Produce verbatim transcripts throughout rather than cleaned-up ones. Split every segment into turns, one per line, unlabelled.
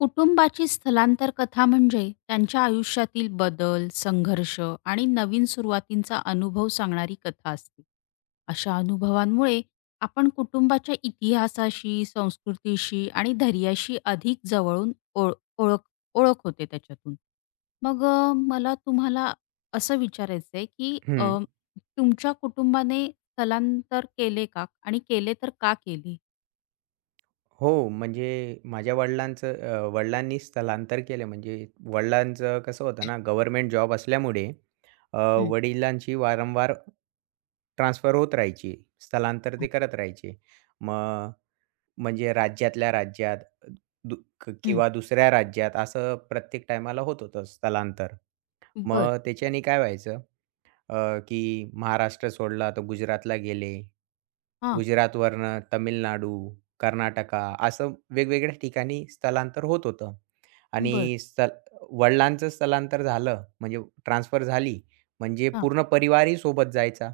कुटुंबाची स्थलांतर कथा म्हणजे त्यांच्या आयुष्यातील बदल, संघर्ष आणि नवीन सुरुवातींचा अनुभव सांगणारी कथा असते. अशा अनुभवांमुळे आपण कुटुंबाच्या इतिहासाशी, संस्कृतीशी आणि धैर्याशी अधिक जवळून ओळ ओळख ओळख होते त्याच्यातून. मग अ, मला तुम्हाला असं विचारायचं आहे, की
हं.
अ, तुमच्या कुटुंबाने स्थलांतर केले का? आणि केले तर का केले?
हो, म्हणजे माझ्या वडिलांचं अ, वडिलांनी स्थलांतर केलं म्हणजे वडिलांचं कसं होतं ना, गव्हर्नमेंट जॉब असल्यामुळे अ,
हं.
वडिलांची वारंवार ट्रान्सफर होत राहायची. स्थलांतर ते करत राहायचे. मग म्हणजे राज्यातल्या राज्यात दु क-
हं.
किंवा दुसऱ्या राज्यात असं प्रत्येक टायमाला होत होतं स्थलांतर.
बरं.
मग त्याच्याने काय व्हायचं, अ, की महाराष्ट्र सोडला तर गुजरातला गेले.
हां.
गुजरातवरनं तमिळनाडू, कर्नाटका असं वेगवेगळ्या ठिकाणी स्थलांतर होत होतं. आणि
बरं.
स्थल वडिलांचं स्थलांतर झालं म्हणजे ट्रान्सफर झाली, म्हणजे पूर्ण परिवारही सोबत जायचा.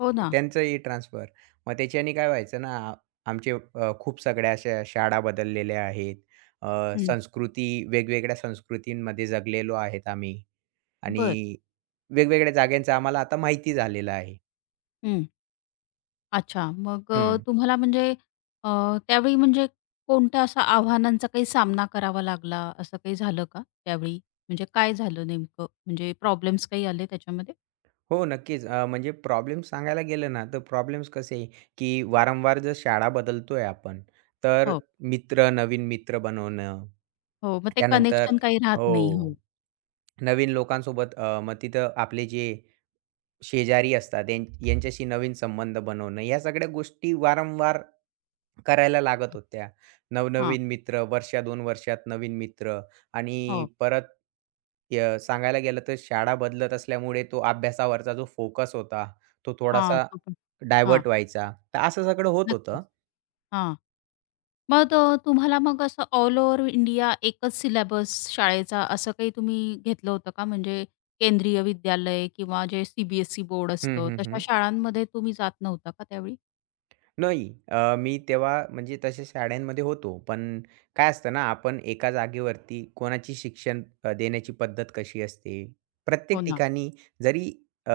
हो ना.
त्यांचंही ट्रान्सफर. मग त्याच्याने काय व्हायचं ना, आ- आमचे अ, खूप सगळ्या अशा शाळा बदललेल्या आहेत. अ,
हं.
संस्कृती वेगवेगळ्या संस्कृतींमध्ये जगलेलो आहेत आम्ही. आणि
बरं.
वेगवेगळ्या जाग्यांचं आम्हाला आता माहिती झालेलं आहे.
हं. अच्छा. मग अ,
हं.
तुम्हाला म्हणजे अ, त्यावेळी म्हणजे कोणत्या अशा आव्हानांचा काही सामना करावा लागला, असं काही झालं का त्यावेळी? म्हणजे काय झालं नेमकं? म्हणजे प्रॉब्लेम्स काही आले त्याच्यामध्ये?
हो, नक्कीच. अ, म्हणजे प्रॉब्लेम्स सांगायला गेलं ना, तर प्रॉब्लेम्स कसे आहे, की वारंवार जर शाळा बदलतोय आपण, तर
हो,
मित्र, नवीन मित्र बनवणं.
हो. मग ते
त्यानंतर
कनेक्शन काही राहत
हो,
नाही. हो.
नवीन लोकांसोबत, अ, मग तिथं आपले जे शेजारी असतात, यां यांच्याशी नवीन संबंध बनवणं, या सगळ्या गोष्टी वारंवार करायला लागत होत्या.
हां.
नवनवीन मित्र, वर्षा दोन वर्षात नवीन मित्र आणि
हो.
परत य सांगायला गेलं तर शाळा बदलत असल्यामुळे तो अभ्यासावरचा जो फोकस होता, तो
हां.
थोडासा
तो पण. हां.
डायव्हर्ट व्हायचा. तर असं सगळं होत
नक्कीच.
होतं.
हां. मग अ, तुम्हाला मग असं ऑल ओव्हर इंडिया एकच सिलेबस शाळेचा असं काही तुम्ही घेतलं होतं का? म्हणजे केंद्रीय विद्यालय किंवा जे सी-बी-एस-ई बोर्ड
हं,
असतं,
हं,
तशा
हं.
शाळांमध्ये तुम्ही जात नव्हता का त्यावेळी?
नाही. अ, मी तेव्हा म्हणजे तशा शाळांमध्ये होतो. पण काय असतं ना, आपण एका जागेवरती कोणाची शिक्षण अ, देण्याची पद्धत कशी असते.
हो
प्रत्येक
ना.
ठिकाणी जरी अ,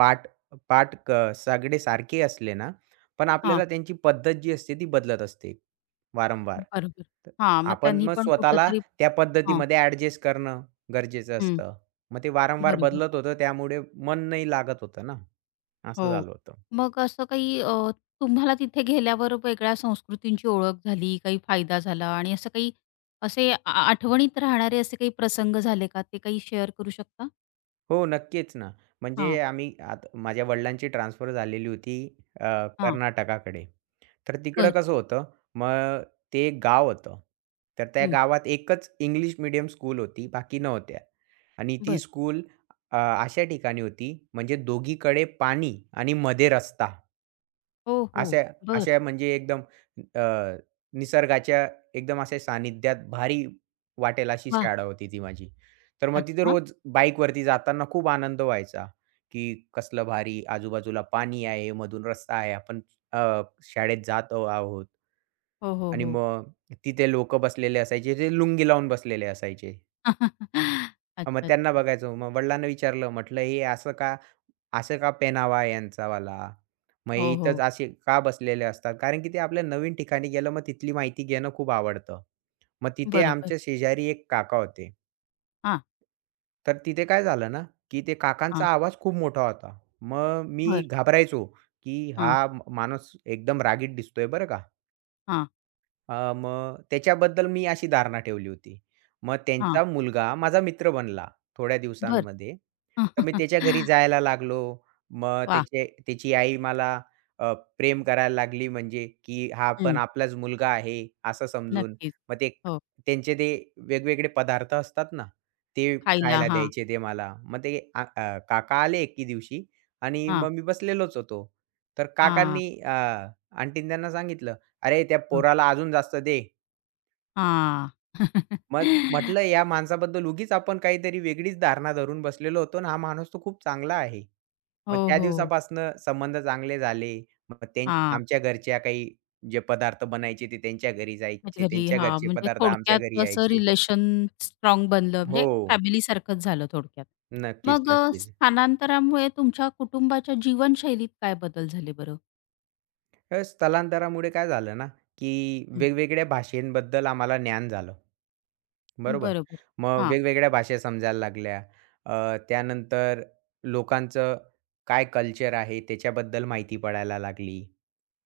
पाठ पाठ क सगळे सारखे असले ना, पण
हां,
आपल्याला त्यांची पद्धत जी असते ती बदलत असते वारंवार.
बरोबर.
तर
हां, मग
आपण
त्यांनी
मग
पण
स्वतःला
कुठेतरी
त्या
हां,
पद्धतीमध्ये ॲडजस्ट करणं गरजेचं
हं,
असतं. मग ते वारंवार
बरोबर.
बदलत होतं त्यामुळे मन नाही लागत होतं ना, असं
हो.
झालं होतं.
मग असं काही अ, तुम्हाला तिथे गेल्यावर वेगळ्या संस्कृतींची ओळख झाली, काही फायदा झाला आणि असं काही असे आ आठवणीत राहणारे असे काही प्रसंग झाले का? ते काही शेअर करू शकता?
हो, नक्कीच ना.
हां,
म्हणजे आम्ही आत माझ्या वडिलांची ट्रान्सफर झालेली होती, अ,
हां.
कर्नाटकाकडे. तर तिकडं
बरं.
कसं होतं, मग ते एक गाव होतं. तर त्या
हं.
गावात एकच इंग्लिश मीडियम स्कूल होती, बाकी नव्हत्या. आणि ती
बरं.
स्कूल अ, अशा ठिकाणी होती म्हणजे दोघीकडे पाणी आणि मध्ये रस्ता.
हो, हो.
अशा
बरं.
अशा म्हणजे एकदम अ, निसर्गाच्या एकदम अशा सानिध्यात भारी वाटेल अशी
वाह!
शाळा होती ती माझी. तर मग तिथे
अच्छा.
रोज बाईकवरती जाताना खूप आनंद व्हायचा, की कसलं भारी आजूबाजूला पाणी आहे, मधून रस्ता आहे. आपण अ, शाळेत जात आहोत.
हो, हो,
आणि
हो.
मग तिथे लोकं बसलेले असायचे, ते लुंगी लावून बसलेले असायचे. अ, मग
अच्छा,
त्यांना
अच्छा.
बघायचो. मग वडिलांना विचारलं, म्हटलं, "हे असं का असं का पेनावा यांचावाला? मग
हो,
इथंच
हो.
असे का बसलेले असतात?" कारण की ते आपल्या नवीन ठिकाणी गेलं, मग तिथली माहिती घेणं खूप आवडतं. मग तिथे
बरोबर.
आमच्या शेजारी एक काका होते.
हां,
तर तिथे काय झालं ना, की ते
हां.
काकांचा आवाज खूप मोठा होता. मग मी
बर,
घाबरायचो, की
हां,
हा म- माणूस एकदम रागीट दिसतोय बरं का.
हां,
अ, मग त्याच्याबद्दल मी अशी धारणा ठेवली होती. मग
हां.
त्यांचा मुलगा माझा मित्र बनला थोड्या
बरं.
दिवसांमध्ये. तर मी
वाह!
त्याच्या घरी जायला लागलो. मग त्याचे त्याची आई मला अ, प्रेम करायला लागली, म्हणजे की हा पण
हं.
आपलाच मुलगा आहे असं समजून.
नक्कीच.
मग ते
हो.
त्यांचे ते वेगवेगळे पदार्थ असतात ना, ते
खायला.
खायला
हां,
द्यायचे ते मला. मग ते आ अ, काका आले एके दिवशी आणि
हां,
मग मी बसलेलोच होतो. तर
हां, हां,
काकांनी अ, आंटींनी सांगितलं, "अरे, त्या पोराला अजून जास्त दे."
हां.
मग म्हटलं, या माणसाबद्दल उगीच आपण काहीतरी वेगळीच धारणा धरून बसलेलो होतो आणि हा माणूस तर खूप चांगला आहे. मग
हो,
त्या
हो.
दिवसापासनं संबंध चांगले झाले. मग त्यां
हां.
आमच्या घरच्या काही जे पदार्थ बनायचे ते त्यांच्या घरी जायचे.
म्हणजे घरी.
त्यांच्या
हां,
घरचे
म्हणजे
पदार्थ आमच्या
थोडक्यात
घरी
असं
यायचे.
रिलेशन स्ट्रॉंग बनलं
हो.
म्हणजे फॅमिलीसारखंच झालं थोडक्यात.
नक्कीच,
मग अ,
नक्कीच.
स्थानांतरामुळे तुमच्या कुटुंबाच्या जीवनशैलीत काय बदल झाले बरं?
तर स्थलांतरामुळे काय झालं ना, की
हं.
वेगवेगळ्या भाषेंबद्दल आम्हाला ज्ञान झालं. बरोबर.
बरोबर.
मग
हां,
वेगवेगळ्या भाषा समजायला लागल्या. अ, त्यानंतर लोकांचं काय कल्चर आहे त्याच्याबद्दल माहिती पडायला लागली.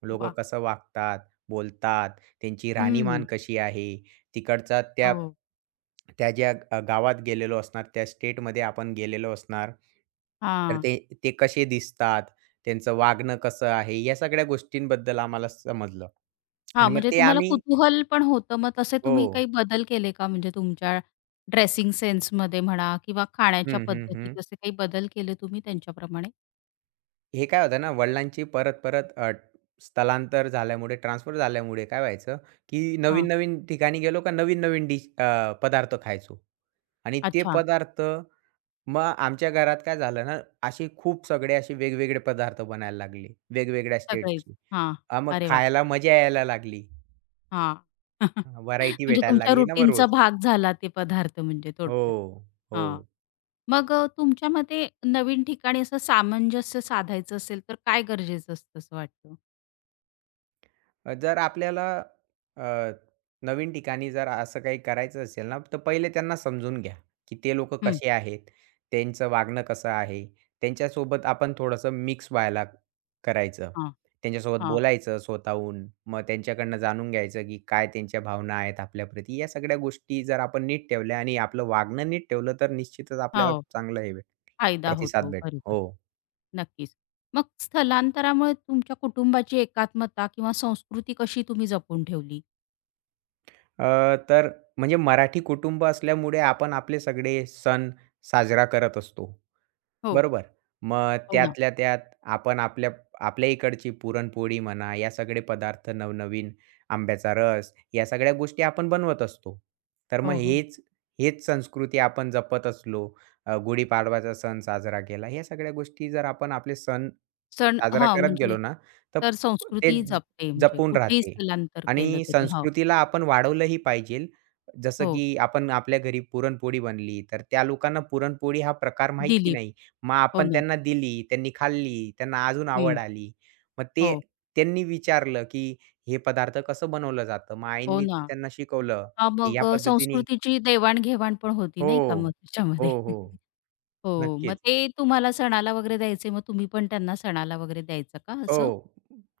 लोकं
वाह!
कसं वागतात, बोलतात, त्यांची
हं.
राहणीमान कशी आहे, तिकडचा त्या
हो.
त्या ज्या अ, गावात गेलेलो असणार, त्या स्टेटमध्ये आपण गेलेलो असणार, तर
हां.
ते ते कसे दिसतात, त्यांचं वागणं कसं आहे, या सगळ्या गोष्टींबद्दल आम्हाला समजलं.
हां,
आणि मग
म्हणजे
ते
तुम्हाला
आम्ही
कुतूहल पण होतं. मग तसे
हो.
तुम्ही काही बदल केले का? म्हणजे तुमच्या ड्रेसिंग सेन्समध्ये म्हणा किंवा खाण्याच्या
हं, हं, हं.
पद्धतीत असे काही बदल केले तुम्ही त्यांच्याप्रमाणे?
हे काय होतं ना, वडिलांची परत-परत अ, स्थलांतर झाल्यामुळे, ट्रान्सफर झाल्यामुळे काय व्हायचं, की
हां.
नवीन-नवीन ठिकाणी गेलो का नवीन-नवीन डिश अ, पदार्थ खायचो. आणि ते
अच्छा.
पदार्थ मग आमच्या घरात काय झालं ना, असे खूप सगळे असे वेगवेगळे पदार्थ बनायला लागले, वेगवेगळ्या
सगळेच.
स्टेटची.
हां.
मग
अरे वाह!
खायला मजा यायला लागली.
हां.
व्हरायटी
म्हणजे
भेटायला
तुमच्या
लागली ना मग
रुटीनचा
रोज.
भाग झाला ते पदार्थ म्हणजे थोडक्यात.
हो,
हां.
हो.
मग अ, तुमच्या मते नवीन ठिकाणी असं सामंजस्य साधायचं असेल तर काय गरजेचं असतं असं वाटतं?
अ, जर आपल्याला अ, नवीन ठिकाणी जर असं काही करायचं असेल ना, तर पहिले त्यांना समजून घ्या, की ते लोकं
हं.
कसे आहेत, त्यांचं वागणं कसं आहे. त्यांच्यासोबत आपण थोडंसं मिक्स व्हायला करायचं.
हां,
त्यांच्यासोबत
हां.
बोलायचं स्वतःहून. मग त्यांच्याकडनं जाणून घ्यायचं, की काय त्यांच्या भावना आहेत आपल्याप्रती. या सगळ्या गोष्टी जर आपण नीट ठेवल्या आणि आपलं वागणं नीट ठेवलं, तर निश्चितच आपल्याला
हो,
चांगला हे भेट
फायदा होतो.
प्रतिसाद भेटतो.
बरोबर.
हो.
नक्कीच. मग स्थलांतरामुळे तुमच्या कुटुंबाची एकात्मता किंवा संस्कृती कशी तुम्ही जपून ठेवली?
अ, तर म्हणजे मराठी कुटुंब असल्यामुळे आपण आपले सगळे सण साजरा करत असतो.
हो.
बरोबर. मग
हो ना.
त्यातल्या त्यात आपण आपल्या आपल्या इकडची पुरणपोळी म्हणा, या सगळे पदार्थ नवनवीन आंब्याचा रस, या सगळ्या गोष्टी आपण बनवत असतो. तर मग
हो, हो.
हेच हेच संस्कृती आपण जपत असलो, अ, गुढीपाडवाचा सण साजरा केला. ह्या सगळ्या गोष्टी जर आपण आपले सण
सण
साजरा
हां,
करत
म्हणजे
गेलो ना, तर
तर
ते
संस्कृती
ज-
जपते म्हणजे
जपून
कुठेही
राहते
स्थलांतर
आणि
केलं तरी. हो,
संस्कृतीला आपण वाढवलंही पाहिजे. जसं
हो.
की आपण आपल्या घरी पुरणपोळी बनली, तर त्या लोकांना पुरणपोळी हा प्रकार माहिती
दिलीप.
नाही. मग
हो
आपण
ना.
त्यांना दिली, त्यांनी खाल्ली, त्यांना अजून
हं.
आवड आली. मग ते
हो.
त्यांनी विचारलं, की हे पदार्थ कसं बनवलं जातं? मग
हो
आईंनी
ना.
त्यांना शिकवलं,
हां,
की
मग
या
अ,
पद्धतीने.
संस्कृतीची देवाण पण होती नाही का मग
हो,
त्याच्यामध्ये?
हो, हो.
हो. मग
नक्कीच.
ते तुम्हाला सणाला वगैरे द्यायचे, मग तुम्ही पण त्यांना सणाला वगैरे द्यायचं का
हो.
असं?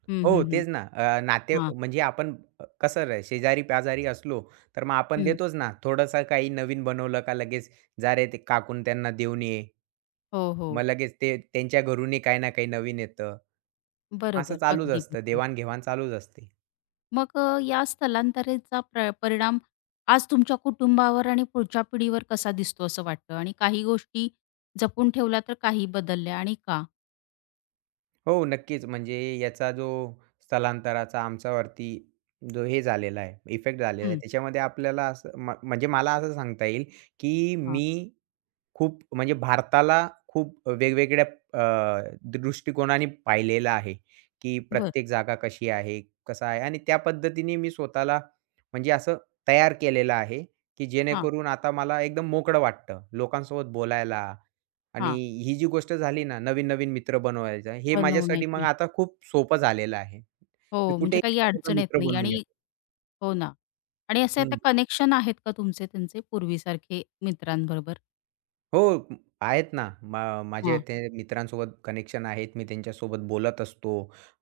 हं,
हो,
हं, हं.
तेच ना. अ, नाते
हां.
म्हणजे आपण अ, कसं रे, शेजारी-पाजारी असलो, तर मग आपण
हं.
देतोच ना. थोडंसं काही नवीन बनवलं का लगेच, "जा रे ते काकून त्यांना देऊन ये."
हो,
मग
हो.
लगेच ते त्यांच्या घरूनही काही ना काही नवीन येतं. असं
बरोबर.
चालूच
अगदी
असतं.
बरोबर.
देवाण चालूच असते.
मग अ, या स्थलांतरेचा प्र परिणाम आज तुमच्या कुटुंबावर आणि पुढच्या पिढीवर कसा दिसतो असं वाटतं? आणि काही गोष्टी जपून ठेवल्या तर काही बदलल्या आणि का?
हो, नक्कीच. म्हणजे याचा जो स्थलांतराचा आमच्यावरती जो हे झालेला आहे, इफेक्ट झालेला आहे,
हं.
त्याच्यामध्ये आपल्याला असं म म्हणजे मला असं सांगता येईल, की
हां.
मी खूप म्हणजे भारताला खूप वेगवेगळ्या अ, दृष्टिकोनाने पाहिलेलं आहे, की
बरं.
प्रत्येक जागा कशी आहे, कसं आहे, आणि त्या पद्धतीने मी स्वतःला म्हणजे असं तयार केलेलं आहे, की
हां,
जेणेकरून आता मला एकदम मोकळं वाटतं लोकांसोबत बोलायला. आणि
हां.
ही जी गोष्ट झाली ना, नवीन-नवीन मित्र बनवायचा, हे माझ्यासाठी मग
बनवण्याची
आता खूप सोपं झालेलं आहे. मी
हो, म्हणजे
कुठेही
काही
स्वतःचा
अडचण येत
मित्र
नाही
बनवून
आणि
घेतो.
हो ना. आणि असे आता कनेक्शन आहेत का तुमचे त्यांचे पूर्वीसारखे मित्रांबरोबर?
हो. म- आहेत ना. मा माझे
हां,
ते मित्रांसोबत कनेक्शन आहेत. मी त्यांच्यासोबत बोलत असतो.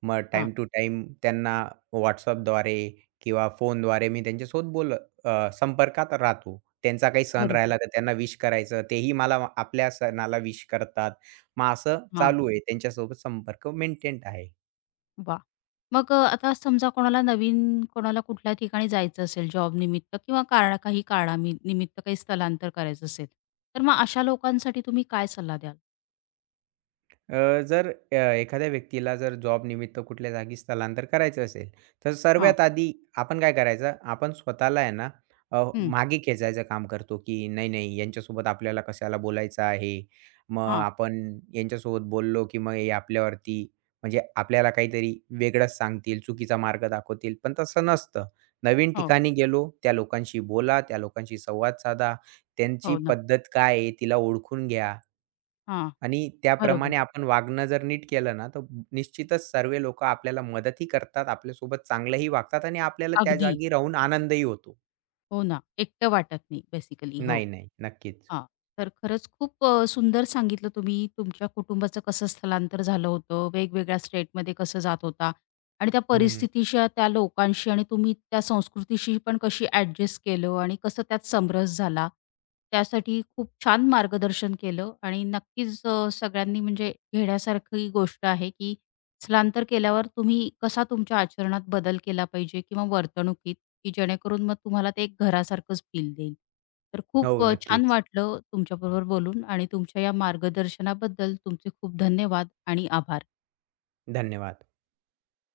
मग
हां.
टाईम टू टाईम त्यांना WhatsAppद्वारे किंवा फोनद्वारे मी त्यांच्यासोबत बोल अ, संपर्कात राहतो. त्यांचा काही सण
बरोबर.
राहिला तर त्यांना विश करायचं. तेही मला मा- आपल्या सणाला विश करतात. मग असं
हां.
चालू आहे. त्यांच्यासोबत संपर्क मेंटेन आहे.
वाह! मग अ, आता समजा कोणाला नवीन कोणाला कुठल्या ठिकाणी जायचं असेल जॉबनिमित्त किंवा कारणा काही कारणामि निमित्त काही स्थलांतर करायचं असेल, तर मग अशा लोकांसाठी तुम्ही काय सल्ला द्याल?
अ, जर अ, एखाद्या व्यक्तीला जर जॉबनिमित्त कुठल्या जागी स्थलांतर करायचं असेल, तर
हां.
सर्वात आधी आपण काय करायचं, आपण स्वतःला आहे ना अ,
हं.
मागे खेचायचं काम करतो, की नाही, नाही यांच्यासोबत आपल्याला कशाला बोलायचं आहे. मग
हां.
आपण यांच्यासोबत बोललो, की मग हे आपल्यावरती म्हणजे आपल्याला काहीतरी वेगळंच सांगतील, चुकीचा मार्ग दाखवतील. पण तसं नसतं. नवीन
हो.
ठिकाणी गेलो, त्या लोकांशी बोला, त्या लोकांशी संवाद साधा, त्यांची
हो ना.
पद्धत काय आहे तिला ओळखून घ्या.
हां.
आणि
बरोबर.
त्याप्रमाणे आपण वागणं जर नीट केलं ना, तर निश्चितच सर्व लोकं आपल्याला मदतही करतात, आपल्यासोबत चांगलंही वागतात आणि आपल्याला त्या
अगदी.
जागी राहून आनंदही होतो.
हो ना, एकटं वाटत नाही बेसिकली. हो.
नाही, नाही. नक्कीच.
हां. तर खरंच खूप अ, सुंदर सांगितलं तुम्ही तुमच्या कुटुंबाचं कसं स्थलांतर झालं होतं, वेगवेगळ्या स्टेटमध्ये कसं जात होता आणि त्या
हं.
परिस्थितीशी, त्या लोकांशी आणि तुम्ही त्या संस्कृतीशी पण कशी ॲडजस्ट केलं आणि कसं त्यात समरस झाला. त्यासाठी खूप छान मार्गदर्शन केलं आणि नक्कीच अ, सगळ्यांनी म्हणजे घेण्यासारखी गोष्ट आहे, की स्थलांतर केल्यावर तुम्ही कसा तुमच्या आचरणात बदल केला पाहिजे किंवा वर्तणुकीत की जेणेकरून मग तुम्हाला ते एक घरासारखंच फील देईल. तर खूप
हो,
अ, छान
नक्कीच.
वाटलं तुमच्याबरोबर बोलून आणि तुमच्या या मार्गदर्शनाबद्दल तुमचे खूप धन्यवाद आणि आभार.
धन्यवाद.